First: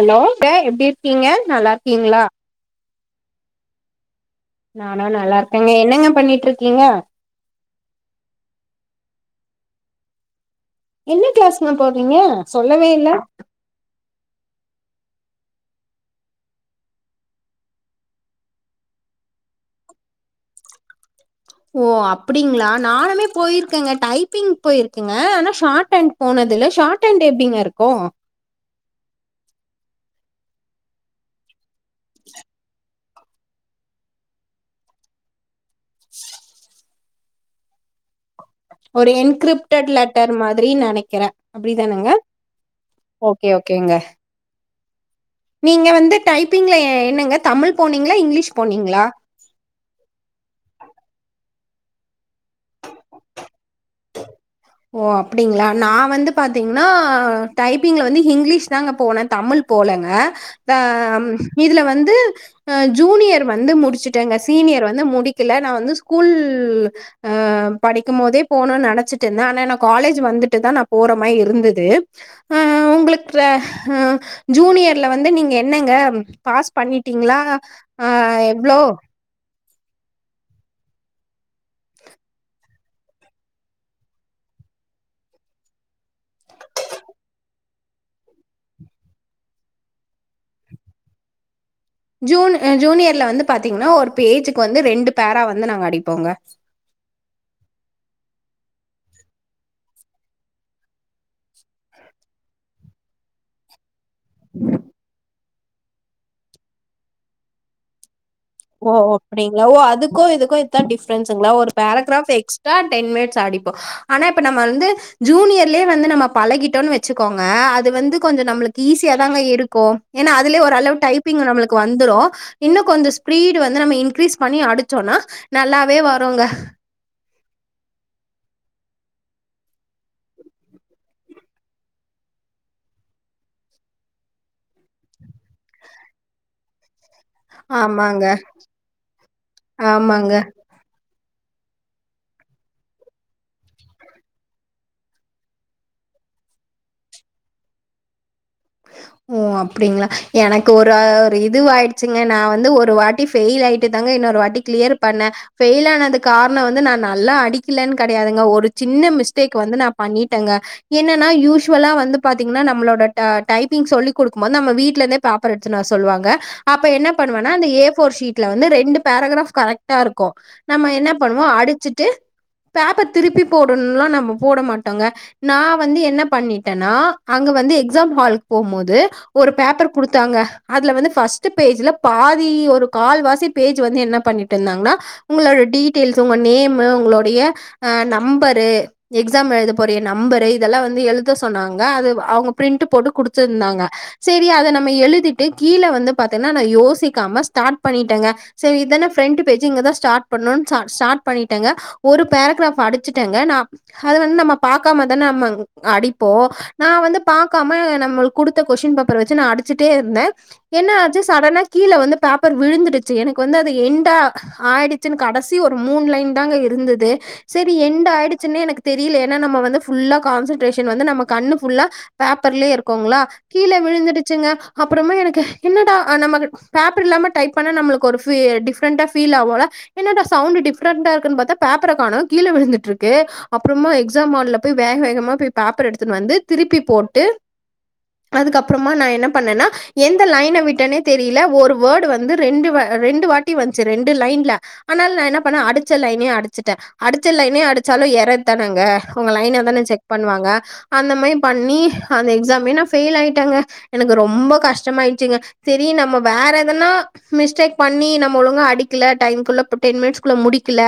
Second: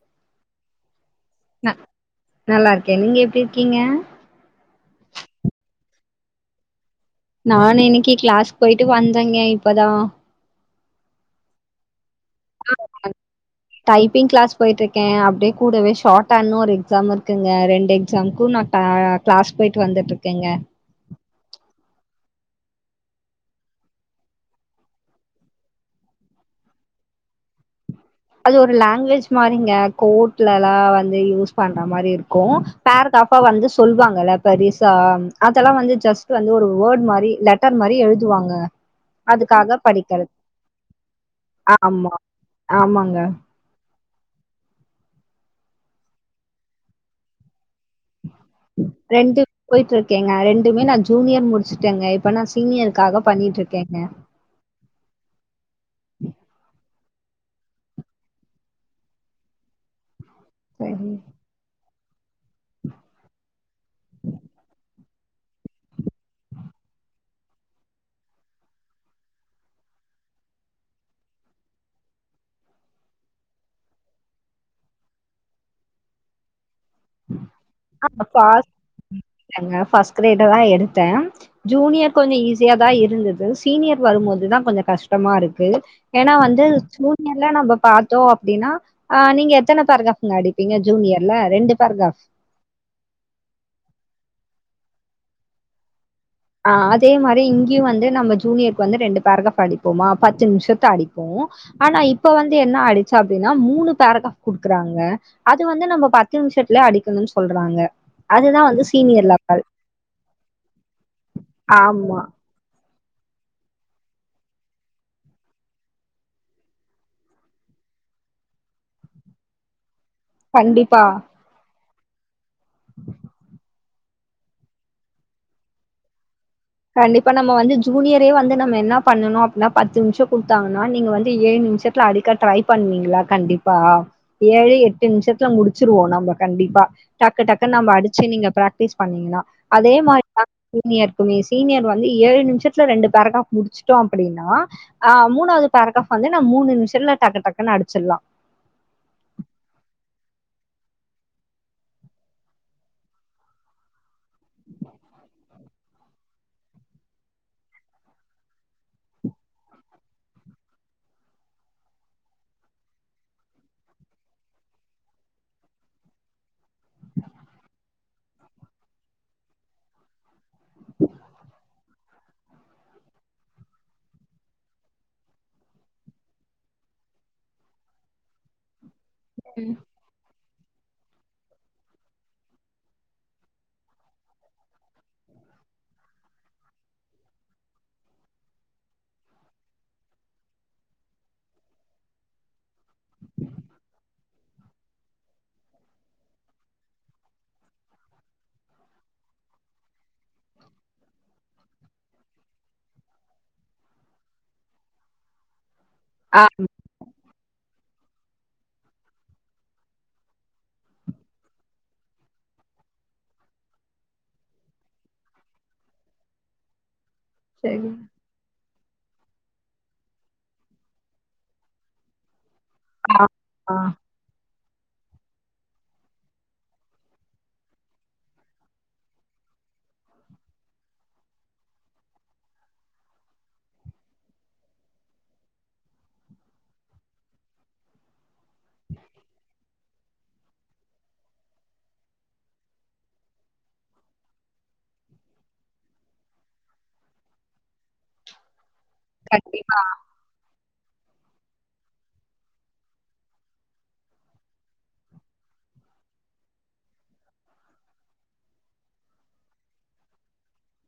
Allow தே எப்டி கீங்க நல்லா இருக்கீங்ளா க நீங்க எப்டி இருக்கீங்க நானா நல்லா இருக்கேங் என்னங்க பண்ணிட்டு இருக்கீங்க நானு இன்னிக்கு க்ளாஸ் போய்ட்டு வந்தேங்க இப்பதா என்ன க்ளாஸ்ன போர் ஆ அ டைப்பிங் க்ளாஸ் போய்ட்டு இருக்கே அப்டே கூடவே ஷார்ட்டன் ஒரு எக்ஸாம் இருக்குங்க ரெண்டு எக்ஸாமுக்கு பே நா க்ளாஸ் போய்ட்டு வந்துட்டுருக்கெங்க ஓ அப்டிங்ளா நானுமே போய்ருக்கங்க டைப்பிங் போய்ருக்கங்க ஆனா ஷார்ட் அண்ட் போனதுல்ல ஷார்ட் அண்ட் எப்டிங்க இருக்கு அது ஒரு லாங்வேஜ் மாரிங்க கோட்லலா வந்து யூஸ் பண்ற மாரி இருக்கு பேர க்ராபா வந்து சொல்லுவாங்கல்ல பெரிசா லா வந்து ஜஸ்ட் வந்து ஒரு வேர்ட் மாதி தி லெட்டர் மாரி எழு ஒரு என்கிரிப்டட் லெட்டர் மாதிரி நினக்கிறே அப்டிதானுங்க ஆமா ஆமாங்க ங்க நீங்க வந்து டைப்பிங்ல என்னங்க தமிழ் போனீங்களா இங்கிலீஷ் போனீங்களா ரெண்டு ப் போயிட்டு இருக்கேங்க ரெண்டுமே நா ஜூனியர் முடிச் ட்டங்க இப்ப நா சீனியருக்காக பண்ணிட்டு இருக்கேங்க ஓ அ டைப்பிங்கில வந்து இங்கிலீஷ் தாங்க போனே தமிழ் போலங்க த சரி. இதுல வந் ஜூனியர் வந்து முடிச்சுட்டேங்க சீனியர் வந்து முடி த்துல நா வந்து ஸ்கூல் அ படிக்குமோதே போனு நெனச் தென்ன நா காலேஜ் வந்துட்டுதா நா போற மாரி இருந்துது உங்ளுக்ல ஜூனியர்ல வந்து நீங்க என்னங்க பாஸ்ட் பண்ணிட்டீங்களா அ எவ்ளோ பஸ்ட் கிரேடு தா எடுத்தே ஜூனியர் கொஞ்சம் ஈஸியா தான் இருந்தது சீனியர் வரும்போதுதா கொஞ்ச கஷ்டமா இருக்கு ஏன்னா வந்து ஜூனியர்ல நம்ம பாத்தோ அப்டின்னா அ நீங்க எத்தன பேரக்ராப்ங்க அடிப்பீங்க ஜூனியர்ல ரெண்டு ஜூன் ஜூனியர்ல வந்து பாத்தீங்கன்னா ஒரு பேஜ் ப்பொ வந்து ரெண்டு பேரா வந்து நாங்க அடிப் அ அதே மாரி இங்கயு வந்து நம்ம ஜூனியருக்கு வந்து ரெண்டு பேரக்ராப் அடிப்போமா பத்து நிமிஷத்துல அடிப்போ ஆனா இப்ப வந்து என்ன ஆயிடுச்ச அப்டின்னா மூணு பேரக்ராப் குடுக்குறாங்க அது வந்து நம்ப பத்து நிம்ஷத்தல அடிக்குனு சொல்றாங்க அதுதான் வந்து ஓ ஓ சீனியர் லெவல். அப்டிங்களா ஓ அதுக்கோ இதுக்கோ இதா டிஃப் ஃப்ரெண்ட்ஸ்ங்ளா ஒரு ஆமா. பேரகிராப் எக்ஸ்ட்ரா டென் மினிட்ஸ் அடிப்போம் ஆனா இப்ப நம வந்து ஜூனியர்லயே வந்து நம்ம பழகிட்டோம்னு வச்சுக்கோங்க அது வந்து கொஞ்சம் நம்மளுக்கு ஈஸியா தாங்க இருக்கும் ஏனா அதுலே ஒரு அளவு கண்டிப்பா. டைப்பி்ங் நம்மளு வந்துரும் இன்னும் கொஞ்ச வந்து நம்ம இன்கிரீஸ் பண்ணி அடிச்சோம்னா நல்லாவே வரும்ங்க கண்டிப்பா நம்ம வந்து ஜூனியரே வந்து நம்ம என்ன பண்ணணும் அப்புனா பத்து நிமிஷ குடுத்தாங்கனா நீங்க வந்து ஏழு நிமஷத்தல அடிக்க ட்ரை பண்ணுவீங்ளா கண்டிப்பா ஏழு எட்டு நிம்ஷத்துல முடிச்சிருவோம் நம்ப கண்டிப்பா டக்கு டக்கு நம்ப அடிச்சு ஆமாங்க நீங்க பிராக்டிஸ் பண்ணீங்கன்னா அதே மாரி ஆமாங்க தா சீனியர் [unintelligible] சீனியர் வந்து ஏழு நிமிஷத்துல ரெண்டு பேரகிராப் முடிச்சுட்டோம் அப்டின்னா அஹ் மூணாவது பேரகிராப் வந்து நான் மூணு நிமிஷத்ல டக்கு டக்கு அடிச்சிலா ஓ அப்டிங்களா எனக்கு ஒரு-ஒரு இது ஆயிடுச்சுங்க நா வந்து ஒரு வாட்டி பெயில் ஆயிட்டு தாங்க இன்னொரு வாட்டி கிளியர் பண்ணேன் பெயில் ஆனது காரணம் வந்து நா நல்லா அடிக்கலன்னு கெடையாதுங்க ஒரு சின்ன மிஸ்டேக் வந்து நா பண்ணிட்டேங்க என்னன்னா யூஸ்வலா வந்து பாத்தீங்கன்னா நம்மளோட டைப்பிங் சொல்லிகுடுக்கம் போது நம்ப வீட்லந்தே பேப்பர் எத்துனு வர சொல்வாங்க அப்ப என்ன பண்ணுவனா அந்த ஏ ஃப்போர் சீட்ல வந்து ரெண்டு பேரோகரப் இருக்கும் நம்ப என்ன பண்வோம் அடிச்சுட்டு பேப்பர்திருப்பிப்போடுனா நம்ப போடமாட்டோங்க நா வந்து என்ன பண்ணிட்டனா அங்க வந்து எக்சாம் ஹால்ல போம் போது ஒரு பேப்பர் குடுத்தாங்க அதுல வந்து பர்ஸ்ட் பர்ஸ்ட் பேஜ்ல பாதி ஒரு கால்வாசி் பேஜு வந்து என்ன பண்ணிட்டுந்தாங்கனா உங்களுடைய டீட்டைலஸ் உங்க நேமு உங்களோடைய நம்பரு எக்ஸாம் எழுத குரிய நம்பரு இதல்லா வந்து எழுத சொன்னாங்க அத அவுங்க பிரின்ட் போட்டு குடுத் வச்சுருந்தாங்க சேரி அத நம்ம எழுதிட்டு கீழ வந்து பாத்தீங்கன்னா நா யோசிக்காம ஸ்டார்ட் பண்ணிடேங்க செரி இதானே பிஃரண்ட் பேஜ்ங்கதா ஸ்டார்ட் பண்ணு ஸ்டார்ட் பண்ணிட்டேங்க ஒரு பேரகிராப் படிச்சுட்டேங்க நா ஹத வந்து நம்ப பாக்காமதான நம்ப ஆ அடிப்போம் நா வந்து பாக்காம நம்மளு குடுத்த கொஷ்டீன் பேப்பர் வச்சு நான் அடிச்சுட்டே இருந்தேன் என்ன ஆச்சு சடனா கீழ வந்து பேப்பர் விழுந்துடுச்சு எனக்கு வந்து அது எண்டா ஆயிடுச்சுன்னு கடைசி ஒரு மூணு லைன் தாங்க இருந்தது செரி சரி எண்ட் ஆயிடுச்சுன்னே எனக்கு தெரியல ஏனா நம்ப வந்து ஃபுல்லா கான்சன்ட்ரேஷன் வந்து நம கண்ணு ஃபுல்லா பேப்ர்லயே ஆ இருக்கோங்களா கீழ ஆ விழுந்துடுச்சுங்க அப்பறமா எனக்கு என்னடா நமக்கு பேப்பர் இல்லாம டைப் பண்ண நம்மளுக்கு ஒரு டிப்பரண்டா பீல் ஆகும்ல்ல என்னடா சவுண்டு டிப்ரண்டா இருக்குன்னுா பேப்பர காணம் கீழே விழுந்துட்டு இருக்கு அப்பறமா எக்ஸாம் ஹால்ல போய் வேக வேகமா போய் பேப்பர் எடுத்துட்டு வந்து திருப்பி போட்டு அதுக்கப்பறமா நா என்ன பண்ணேனா எந்த லைன விட்டனே தெரியல ஒரு வேர்டு வந்து ரெண்டு-ரெண்டு வாட்டி வந்துச்சு ரெண்டு லைன்ல ஆனால நான் என்ன பண்ணேன் அடிச்ச லைனே அடிச்சுடேன் அடிச்ச லைனே அ ச்சலும் எரர் தானேங்க உங்க லைன கண்டிப்பா தானே செக் பண்ணுவாங்க அந்த மாரி பண்ணி அந்த எக்ஸாமே நா பெயில் ஆயிட்டாங்க எனக்கு ரொம்ப கஷ்டமாயிடுச்சுங்க செரி நம்ம வேற எதனா மிஸ்டேக் பண்ணி நம்ம ஒழுங்காக அடிக்கல டைம்குல்ல டெ டென் மினிட்ஸ்க்குள்ள முடிக்கல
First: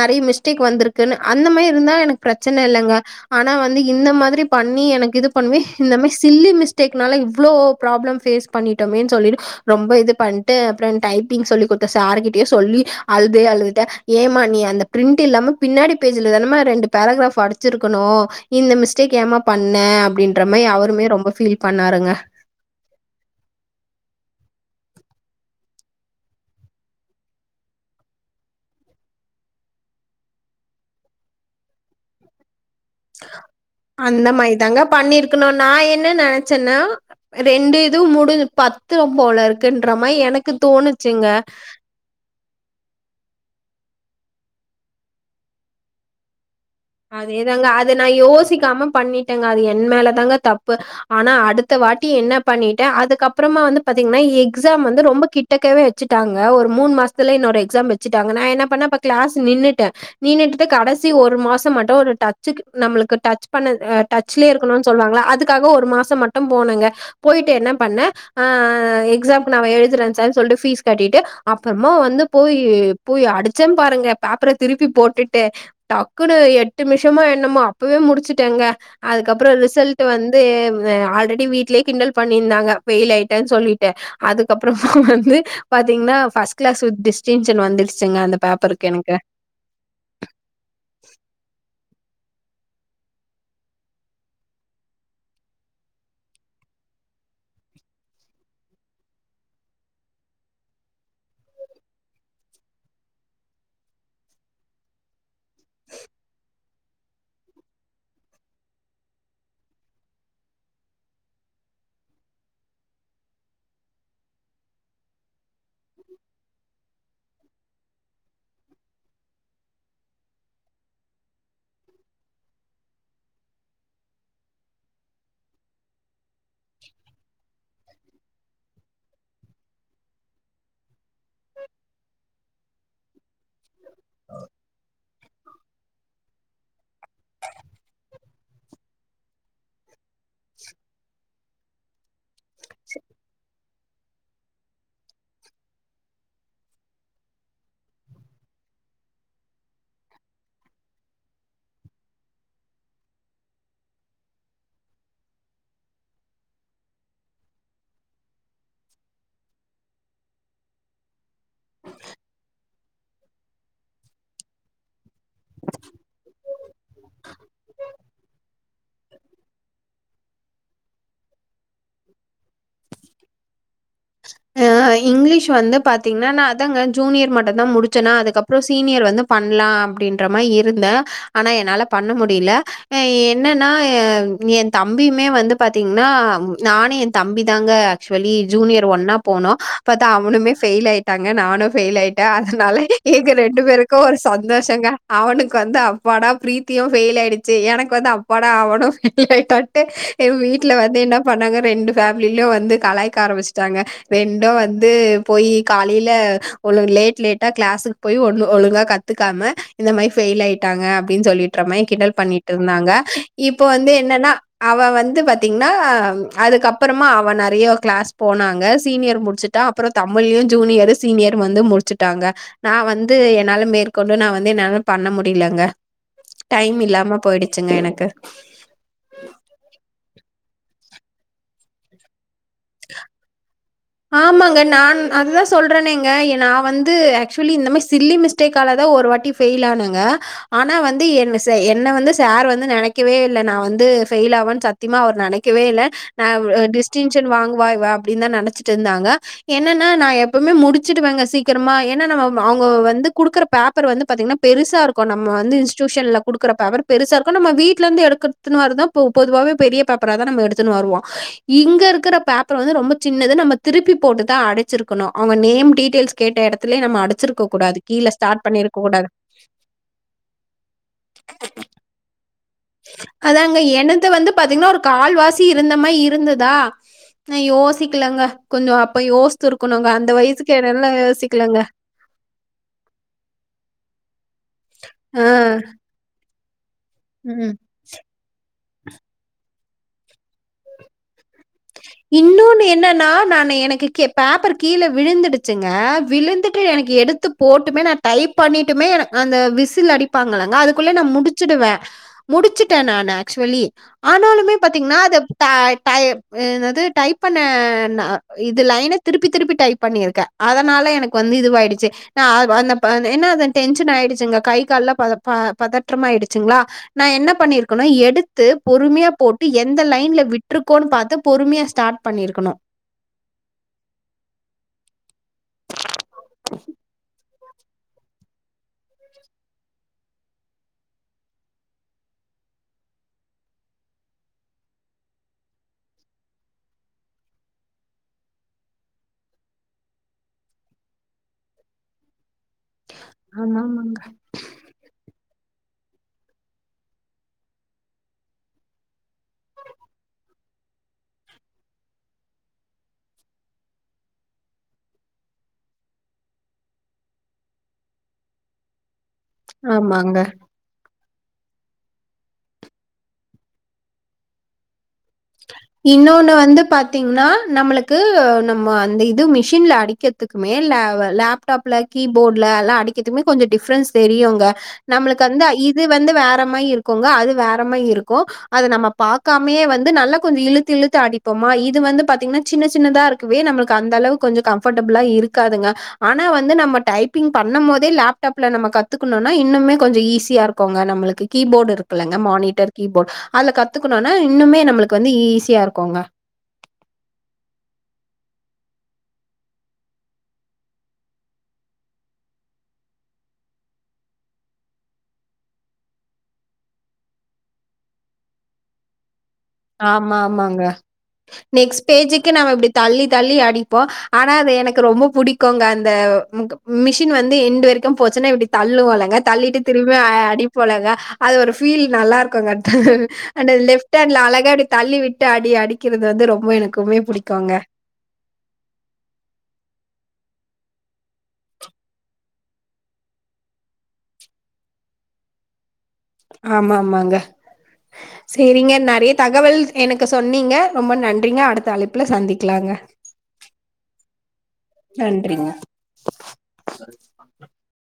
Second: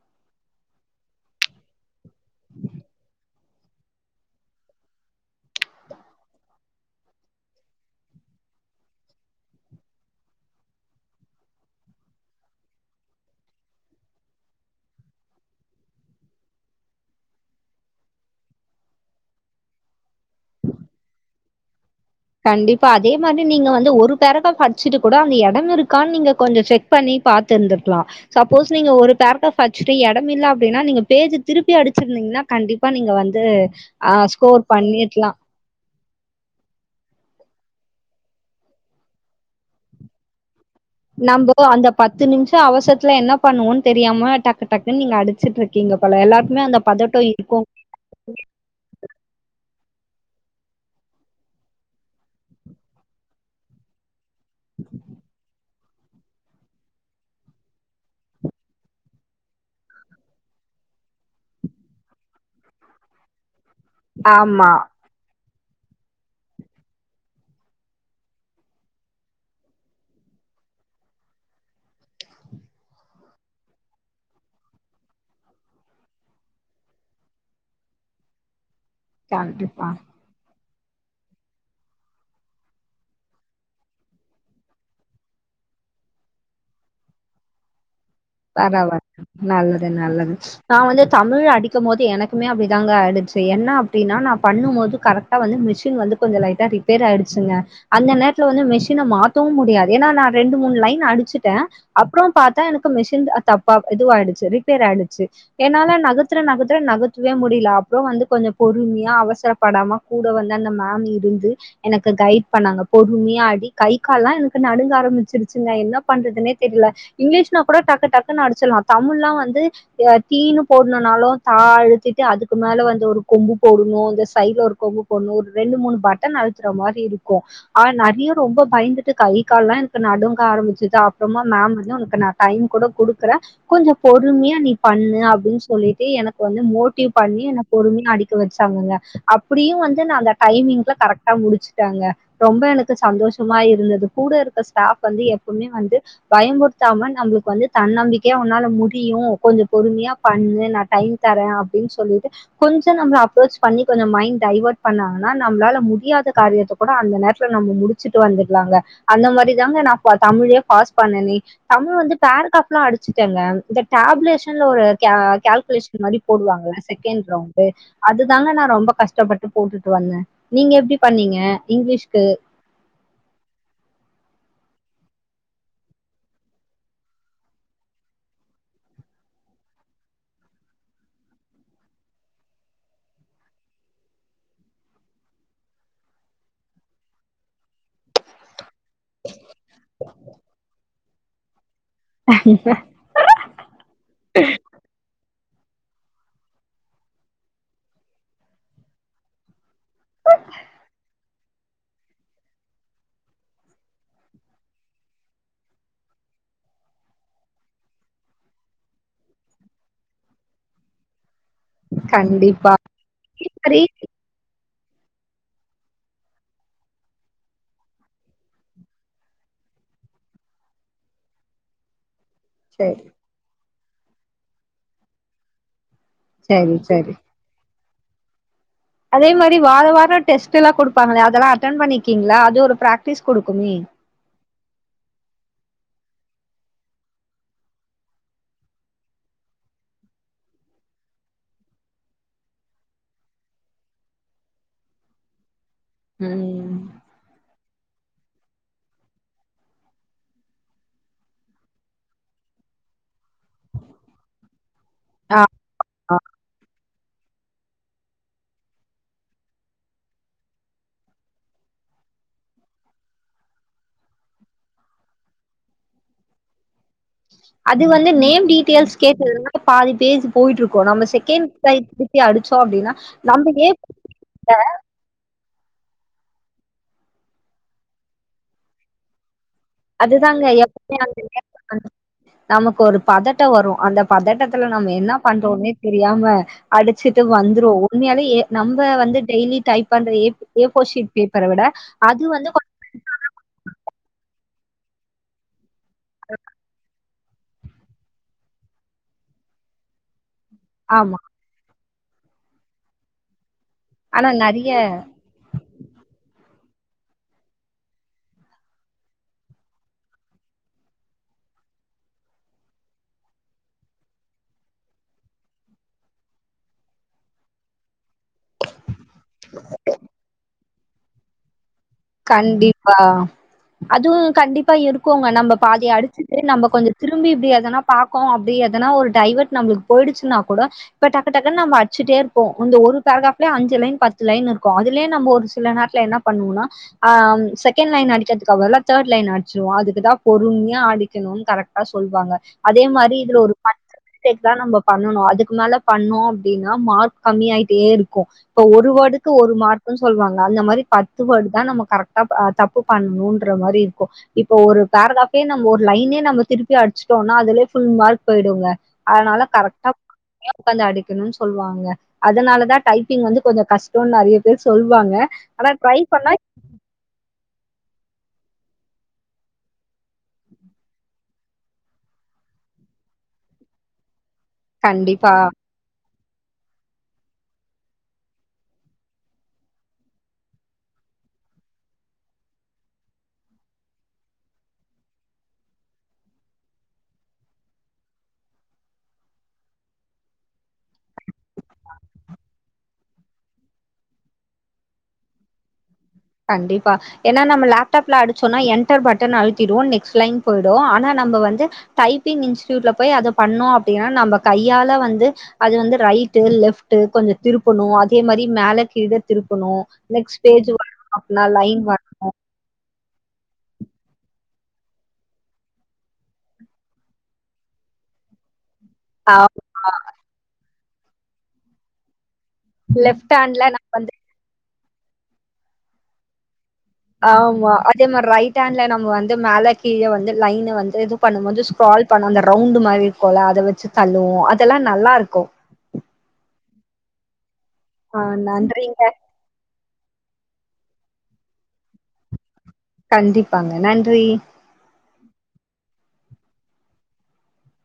நறைய மிஸ்டேக் வந்திருக்குன்னு அந்த மாதிரி இருந்தா எனக்கு பிரச்சனை இல்லங்க ஆனா வந்து இந்த மாதிரி பண்ணி எனக்கு இது பண்ணுவ இந்த மி சில்லி மிஸ்டேக்னால இவ்ளோ ப்ராப்ளம் பேஸ் பண்ணிட்டோமேனு சொல்லிட்டு ரொம்ப இது பண்ட்டு அப்பற டைப்பிங் சொல்லி கொத்த சார்கிட்டயே சொல்லி அழுதே அழுதுட்ட ஏமா நீ அந்த பிரிண்ட் இல்லாம பின்னாடி பேஜ்ல தானம ரெண்டு பேராகிராப் அடிச்சிருக்கணும் இந்த மிஸ்டேக் ஏமா பண்ண அப்டின்ற மாரி அவருமே ரொம்ப பீல் பண்ணாருங்க கண்டிப்பா முடிச்சிட்டு கூட அந்த இடம் இருக்கான்னு நீங்க கொஞ்ச செக் பண்ணி பாத்துருந்துக்கலாம் சப்போஸ் நீங்க ஒரு ஒரு பேரக்கிராப் அடிச்சுட்டு இடம் இல்ல அப்டின்னா நீங்க பேஜ திருப்பி அடிச்சிருந்தீங்கன்னா கண்டிப்பா நீங்க வந்து ஆஹ் ஸ்கோர் பண்ணிருக்கலாம் நினச்சேன்னா ரெண்டு இது முடி பத்து போல இருக்குன்ற மாதிரி எனக்கு தோணுச்சுங்க. நம்போ அந்த பத்து நிமிஷம் அவசரத்துல என்ன பண்ணுவோன்னு தெரியாம டக்குன்னு நீங்க அடிச்சட்டு இருக்கீங்க போல எல்லாருக்குமே அந்த பதட்டோ இருக்கு அதேதாங்க அதை நான் யோசிக்காம பண்ணிட்டேங்க அது என் மேல தாங்க தப்பு ஆனா அடுத்த வாட்டி என்ன பண்ணிட்டேன் அதுக்கப்பறமா வந்து பாத்திங்கன்னா எக்ஸாம் வந்து ரொம்ப கிட்டக்கவே வெச்சுட்டாங்க ஒரு மூணு மாசத்துலே இன்னொரு எக்ஸாம் வெச்சுட்டாங்க நான் என்ன பண்ணுனேன் கிளாஸ் நின்னுட்டேன் நின்னுட்டு கடைசி ஒரு மாசம் மட்டும் ஒரு டச்சு நம்மளுக்கு டச் பண்ண டச்லே ஆமா இருக்கணும்னு சொல்வாங்க அதுக்கு காக ஒரு மாசம் மட்டும் போனேங்க போயிட்டு என்ன பண்னேன் ஆ எக்ஸாம் நான் எழுதுறேன் சார் சொல்லிட்டு பீஸ் கட்டிட்டு அப்புறமா அடிச்ச பாருங்கப்ப பேப்பர திருப்பி போட்டுட்டு எட்டு நிமிஷமோ என்னமோ அப்பவே முடிச்சுட்டேங்க அதுக்கப்புறம் கண்டிப்பா ரிசல்ட் வந்து ஆல்ரெடி வீட்லயே கிண்டல் பண்ணிருந்தாங்க பெயில் லாய்ட்டசொல்லிட்டு அதுக்கப்புறம் வந்து பாத்தீங்கன்னா பர்ஸ்ட் கிளாஸ் வித் டிஸ்டிங்ஷன் வந்துடுச்சு வரவரைக்கும் நல்லது நல்லது நான் வந்து தமிழ்ல அடி போது எனக்குமே அப்படிதாங்க ஆய்டுச்சு என்ன அப்டின்னா நான் பண்ணும்போது மிஷின் கொஞ்சம் லைட்டா ரிப்பேர் ஆயிடுச்சுங்க அந்த நேரத்துல வந்து மெஷினை மாத்தவும் முடியாது ஏன்னா நான் ரெண்டு மூணு லைன் அடிச்சிட்டேன் அப்புறம் பார்த்தா மிஷன் தப் துஆய்டுச்சு ரிப்பேர் ஆயிடுச்சு ஏனால நகத்துற நத்துற நகத்துவே முடியல அப்புறம் வந்து கொஞ்சம் பொறுமையா அவசரப்படாம கூட வந்து அந்த மேம் இருந்து எனக்கு கைட் பண்ணாங்க பொறுமையா ஆடி கை கால்லாம் எனக்கு நடுங்க ஆரம்பிச்சிருச்சுங்க என்ன பண்றதுே தெரியல இ் டக்கு டக்குனு அடிச்சலாம் தமிழ்ல்லாம் வந்து தீனு போடணும்னாலும் தா அழுத்திட்டு அதுக்கு மேல வந்து ஒரு கொம்பு போடணும் இந்த சைடல ஒரு கொம்பு போடணும் ஒரு ரெண்டு மூணு பட்டன் அழுத்துற மாதிரி இருக்கும் ஆஹ் நெறைய ரொம்ப பயந்துட்டு கை கால்லாம் எனக்கு நடுங்க ஆரம்பிச்சது அப்புறமா மேம் வந்து உனக்கு டைம் கூட கொடுக்குறேன் கொஞ்சம் பொறுமையா நீ பண்ணு அப்படின்னு சொல்லிட்டு எனக்கு வந்து மோட்டிவ் பண்ணி என்ன பொறுமையா அடிக்க வச்சாங்கங்க அப்படியும் வந்து நான் அந்த டைமிங்ல கரெக்டா முடிச்சுட்டாங்க ரொம்ப எனக்கு சந்தோஷமா இருந்தது கூட இருக்க ஸ்டாப் வந்து எப்பவுமே வந்து பயம்புருத்தாம நம்ளுக்கு வந்து தன்னம்பிக்கையா உன்னால முடியும் கொஞ்சம் பொறுமையா பண்ணு நான் டைம் தரேன் அப்படின்னு சொல்லிட்டு கொஞ்சம் நம்மளை அப்ரோச் பண்ணி கொஞ்சம் மைண்ட் டைவேர்ட் பண்ணாங்கன்னா நம்மளால முடியாத காரியத்தை கூட அந்த நேரத்துல நம்ம முடிச்சுட்டு வந்துருலாங்க அந்த மாதிரி தாங்க நான் தமிழே பாஸ் பண்ணனே தமிழ் வந்து பேராகிராப்லாம் அடிச்சட்டேங்க இந்த டஅபுலேஷன் கால்குலேசன் மாதிரி போடுவாங்கள அதுதாங்க நான் ரொம்ப கஷ்டப்பட்டு போட்டுட்டு வந்தேன் நீங்க எப்படி பண்ணீங்க இங்கிலீஷ்கு ஹ இங்கிலீஷ் வந்து பாத்தீங்கன்னா நான் அதாங்க ஜூனியர் மட்டும் தான் முடிச்சேன்னா அதுக்கப்புறம் சீனியர் வந்து பண்ணலாம் அப்படின்ற மாதிரி இருந்தேன் ஆனா என்னால பண்ண முடியல என்னன்னா என் தம்பியுமே வந்து பாத்தீங்கன்னா நானும் என் தம்பி தாங்க ஆக்சுவலி ஜூனியர் ஒன்னா போனோம் பார்த்த அவனுமே ஃபயில் ஆயிட் டாங்க நானும் பெயில் ஆயிட்டேன் அதனால எங்க ரெண்டு பேருக்கும் ஒரு சந்தோஷங்க அவனுக்கு க்கு வந்து அப்பாடா பிரீத்தியும் பெயில் ஆயிடுச்சு எனக்கு வந்து அப்பாடா அவனும் பெயில்லாயிட்டான் வீட்டுல வந்து என்னா பண்ணாங்க ரெண்டு பேஃபமிலேயும் வந்து கலாய்க ஆரம்பச்சுட்டாங்க ரெண்டும் வந்து போயி காலையில ஒ லேட் லேட்டா கிளாஸுக்கு போய் ஒன்னு ஒழுங்கா கத்துக்காம இந்த மாதிரி ஃபெயில் ஆயிட்டாங்க அப்படின்னு சொல்லிட்டு மாதிரி கிண்டல் பண்ணிட்டு கண்டிப்பா இருந்தாங்க இப்ப சரி வந்து என்னன்னா அவன் வந்து பார்த்தீங்கன்னா அதுக்கப்புறமா அவன் நெறைய கிளாஸ் போனாங்க சீனியர் முடிச்சுட்டா அப்புறம் தமிழ்லயும் ஜூனியர் சீனியர் வந்து முடிச்சுட்டாங்க நான் வந்து என்னால மேற்க கொண்டு நான் வந்து என்னால பண்ண முடியலங்க சரி டைம் சரி இல்லாம போயிடுச்சுங்க எனக்கு க டெஸ்ட்ல்லாம் கொடுப்பாங்களே அதெல்லாம் அட்டன் பண்ணிருக்கீங்களா அது இது ஒரு பிராக்டிஸ் கொடுக்குமே ஆமாங்க நான் அதுதான் சொல்கிறேனேங்க நான் வந்து ஆக்சுவலி இந்த மாதிரி சில்லி மிஸ்டேக்கால தான் ஒரு வாட்டி ஃபெயில ஆனேங்க ஆனால் வந்து என் ச என்னை வந்து சார் வந்து நினைக்கவே இல்லை நான் வந்து ஃபெயில் ஆவேன்னு சத்தியமாக அவர் நினைக்கவே இல்லை ஆ ம் டிஸ்டடிக் வாங்குவா இவ அப்படின்னு த நினச்சு டு இருந்தாங்க என்னன்னா எப்பமே முடிச்சுட்டுவேங்க சீக்கிரமா அவங்க வந்து கொடுக்குற பேப்பர் வந்து பாத்தீங்கன்னா பெருசா இருக் ப்ப நம்ம ஆ வந்து ஆ இன்ஸ்டியூஷன்ல கொடுக்குற பேவர் பெருசா இருக்கும் நம்ம வீட்டு இருந்து எடுக்க த்துனு பொ பொதுவாவே பெரிய பேப்பராதா ந எடுத்துனு வருவோ இங்க இருக்கிற பேப்பர் வந்து ரொம்ப சின்னது நம்ம திருப்பி போட்டு தா அடைச்சிருக்கணு அவங்க நேம் டீடெயில்ஸ் கேட்ட இடத்துலய நம்ம அடிச் அது வந்து நேம் டீட்டெயில்ஸ் கேட்டதுனால பாதி பேஜ் போயிட்டு இருக்கோ நம்ம செகண்ட் டைம் திருப்பி அடிச்சோ அப்டின்னா நம்ம ஏ தி இருந்த மாரி இருந்துதா நா யோசிக்கலங்க கொஞ்ச அப்போ யோ அதுதாங்க எப்வுமே [inaudible] நமக்கு ஒரு பதட்டம் வரும் அந்த பதட்டத் நம்ம என்ன ஆ. பண்றோனே தெரியாம் ம்ம அடிச்சிட்டு ம். வந்துரு உண்மையாலயே நம்ப வந்து டெய்லி டைப் பண்ற ஏப் ஃபோர் ஷீட் பேப்பர விட அது வந்து இன்னொன்னு கொஞ் என்னன்னா நா எனக்கு கே பேப்பரு கீழே விழுந்துடுச்சு க விலுந்துட்டு எனக்கு எடுத் து போட்டுமே நான் டைப் பண்ணிட்டுமே அந்த விசில் அடிப்பாங்க அதுக்குள்ளே நா ஆமா முடிச்சிடுவே முடிச்சுட்டே நானு ஆக்சுவலி ஆனா ஆனாலுமே நெறைய பாத்தீங்கன்னா அத பே டையப் ஏன்னத் டைப் பண்ண ந இது திருப்பி திருப்பி பண்ணிருக்க அதனால எனக்கு வந்து இதுவாயிடுச்சு அ அந்த அத ஏன்ன டென்ஷன் ஆயிடுச்சிங்க கை கால்ல ப பத பதற்றச்ச மாயிடுசுங்கள என்ன பண்ணிருடுக்கனு எடு து பொறுமையா போட்டு எந்த லைன்ல விட் ட்ருக்கோன் பாத்து பொறுமையா ஸ்டார்ட் பண்ணியிருக்கணும். கண்டிப்பா அதுவு கண்டிப்பா இருக்கு போங்க நம்ப பாதையை அடிச்சுட்டு நம்ப கொஞ்ச திரும்பியு ப்டி எதனா பாக்கொ அப்டி எதனா ஒரு டைவர்ட் நம்புளுக் போயிடுச்சுன்னா கூட இப்ப டக்கு டக்குன்னு நம்ப அடிச்சுட்டே இருப்போ இந்த ஒரு பேரக்ராப்லே அஞ்சு லைன் பத்து லைன் இருக்கு அதுலயே நம்ம ஒரு சில நாட்டுல என்ன பண்ணோவோனா ஆ செகண்ட் லைன் அடிக்கதுக்கு அவல்ல தேர்ட் லைன் அடிச்சிருவோ அதுக்குதா பொறும்யா அடிக்கணுன் கரெக்ட்டா சொல்வாங்க அதே மாரி இதுல ஒரு பத்து ஆமாமாங்க. ஆமாங்க. மிஸ்டேக் தா நம்ப பண்ணனு அதுக்கு மேல பண்ணோ அப்டின்னா மார்க் கம்மி ஆட்டே இருக்கு இப்ப ஒரு வேடுக்கு ஒரு மார்குன் சொல்வாங்க அந்த மாரி பத்துவேடுதா நமக் கரெக்டா தப்பு பண்ணணும்ன்ற மாரி இருக்கு இப்போ ஒரு பேரக்ராபே நம்ம ஒரு லைனே நம்ம திருப்பி அடிச்சுட்டோனா அதுலயே ஃபுல் மார்க் போயிடுங்க அதனால கரெக்டா [inaudible] ஆமாங்க. உக்காந்து அடி ருன் சொல்வாங்க அதனால தா டைப்பிங் வந்து கொஞ்ச கஷ்ட நிறைய பேர் சொல் வாங்க ஆனா ட்ரை பண்ணா தீங்கன்னா நம்மளுக்கு நம்ம அந்த இது மிஷின்ல அடிக்க க்குமே லல ப்டாப்ல கீபோர்டுல எல்லா அடிக்கிறதுமே கொஞ்சோ டிஃப்ரன்ஸ் தெரியுங்க. நம்மளுக்கு கண்டிப்பா வந்து இது வந்து வே ற மாரி இருக்குங்க அது வேற மாரி இருக்கு. அத நம்ம பாக்காமயே வந் து நல்லா கொஞ்ச இழுத்து இழுத்து அடிப்போமா இது வந்து பாத்தீங்னா சின்ன சின்னதா இருக்கவே நம்மளுக்கு அந்த அளவு கொஞ்ச கன்ஃபர்டபுளா இருக்காதுங்க. ஆனா வந்து நம்ம டைப்பிங் பண்ணம் போதே லாப்டாப்ல நம்ம கத்துக்கணுன்னா இன்னுமே கொஞ்ச ஈஸியா இருக்குங்க நம்மளுக்கு கீபோர்டு இருக்கல்லங்க மானிட்டர் கீபோர்டு அதுல கத்துக்கணுன்னா இன்னுமே நம்மளுக்கு வந்து ஈசியா இருக்குங்க. கண்டிப்பா. ஏன்னா நம்ம லேப்டாப்ல அடிச்சோன்னா என்டர் பட்டன் அழுத்திடுவோ நெக்ஸ்ட் லைன் போயிடு. ஆனா நம்ப வந்து டைப்பிங் இன்ஸ்டியூட்ல போய் அத பண்ணோ அப்டின்னா நம்ம கையால வந்து அது வந்து ரைட்டு லெஃப்ட்டு கொஞ்சோ திருப்பணு அதே மாரி மேல கீழ திருப்பணு ஆமா, நெக்ஸ்ட் ஆமாங்க. பேஜ் அப்டின்னா லைன் நெக்ஸ்ட் வரணும் பேஜுக்கு நாம இப்டி தள்ளி தள்ளி அடிப்போ. ஆனா அது எனக்கு ரொம்ப புடிக்குங்க அந்த முகு மிஷின் வந்து எண்டு வரைக்கும் போச்சுன்னா இப்டி தள்ளுவோ இல்லங்க தள்ளிட்டு திரும்ப அ அடிப்போ இல்லங்க அது ஒரு ஃபீல் நல்லா இருக் குங்க லெஃப்ட் அந்த ஹேண்ட்ல நம்ம லெஃப்ட் வந்து ஹேண்ட்ல அழ ப்டி தள்ளி விட்டு அடி அடிக்கிறது வந்து ரொம்ப எனக் ஆமா அதே மார ரைட் ஹேண்ட்ல நம்ம வந்து மேல கீழ வந்து லைனு வந்து இது பண்ணும்போது ஸ்க்ரால் பண்ணு அந்த ரவுண்ட் மாரி இருக்குல்ல அத வச்சு தள்ளுவோ அதெல்லா நல்லா இருக்கு ஆமா ஆமாங்க. ஆ சேரிங்க நன்றிங்க நெறைய தகவல் எனக்கு சொ ன்னீங்க ரொம்ப நன்றிங்க. அடுத்த அழைப்புல சந்திக்கலாங்க. கண்டிப்பாங்க நன்றி. நன்றிங்க.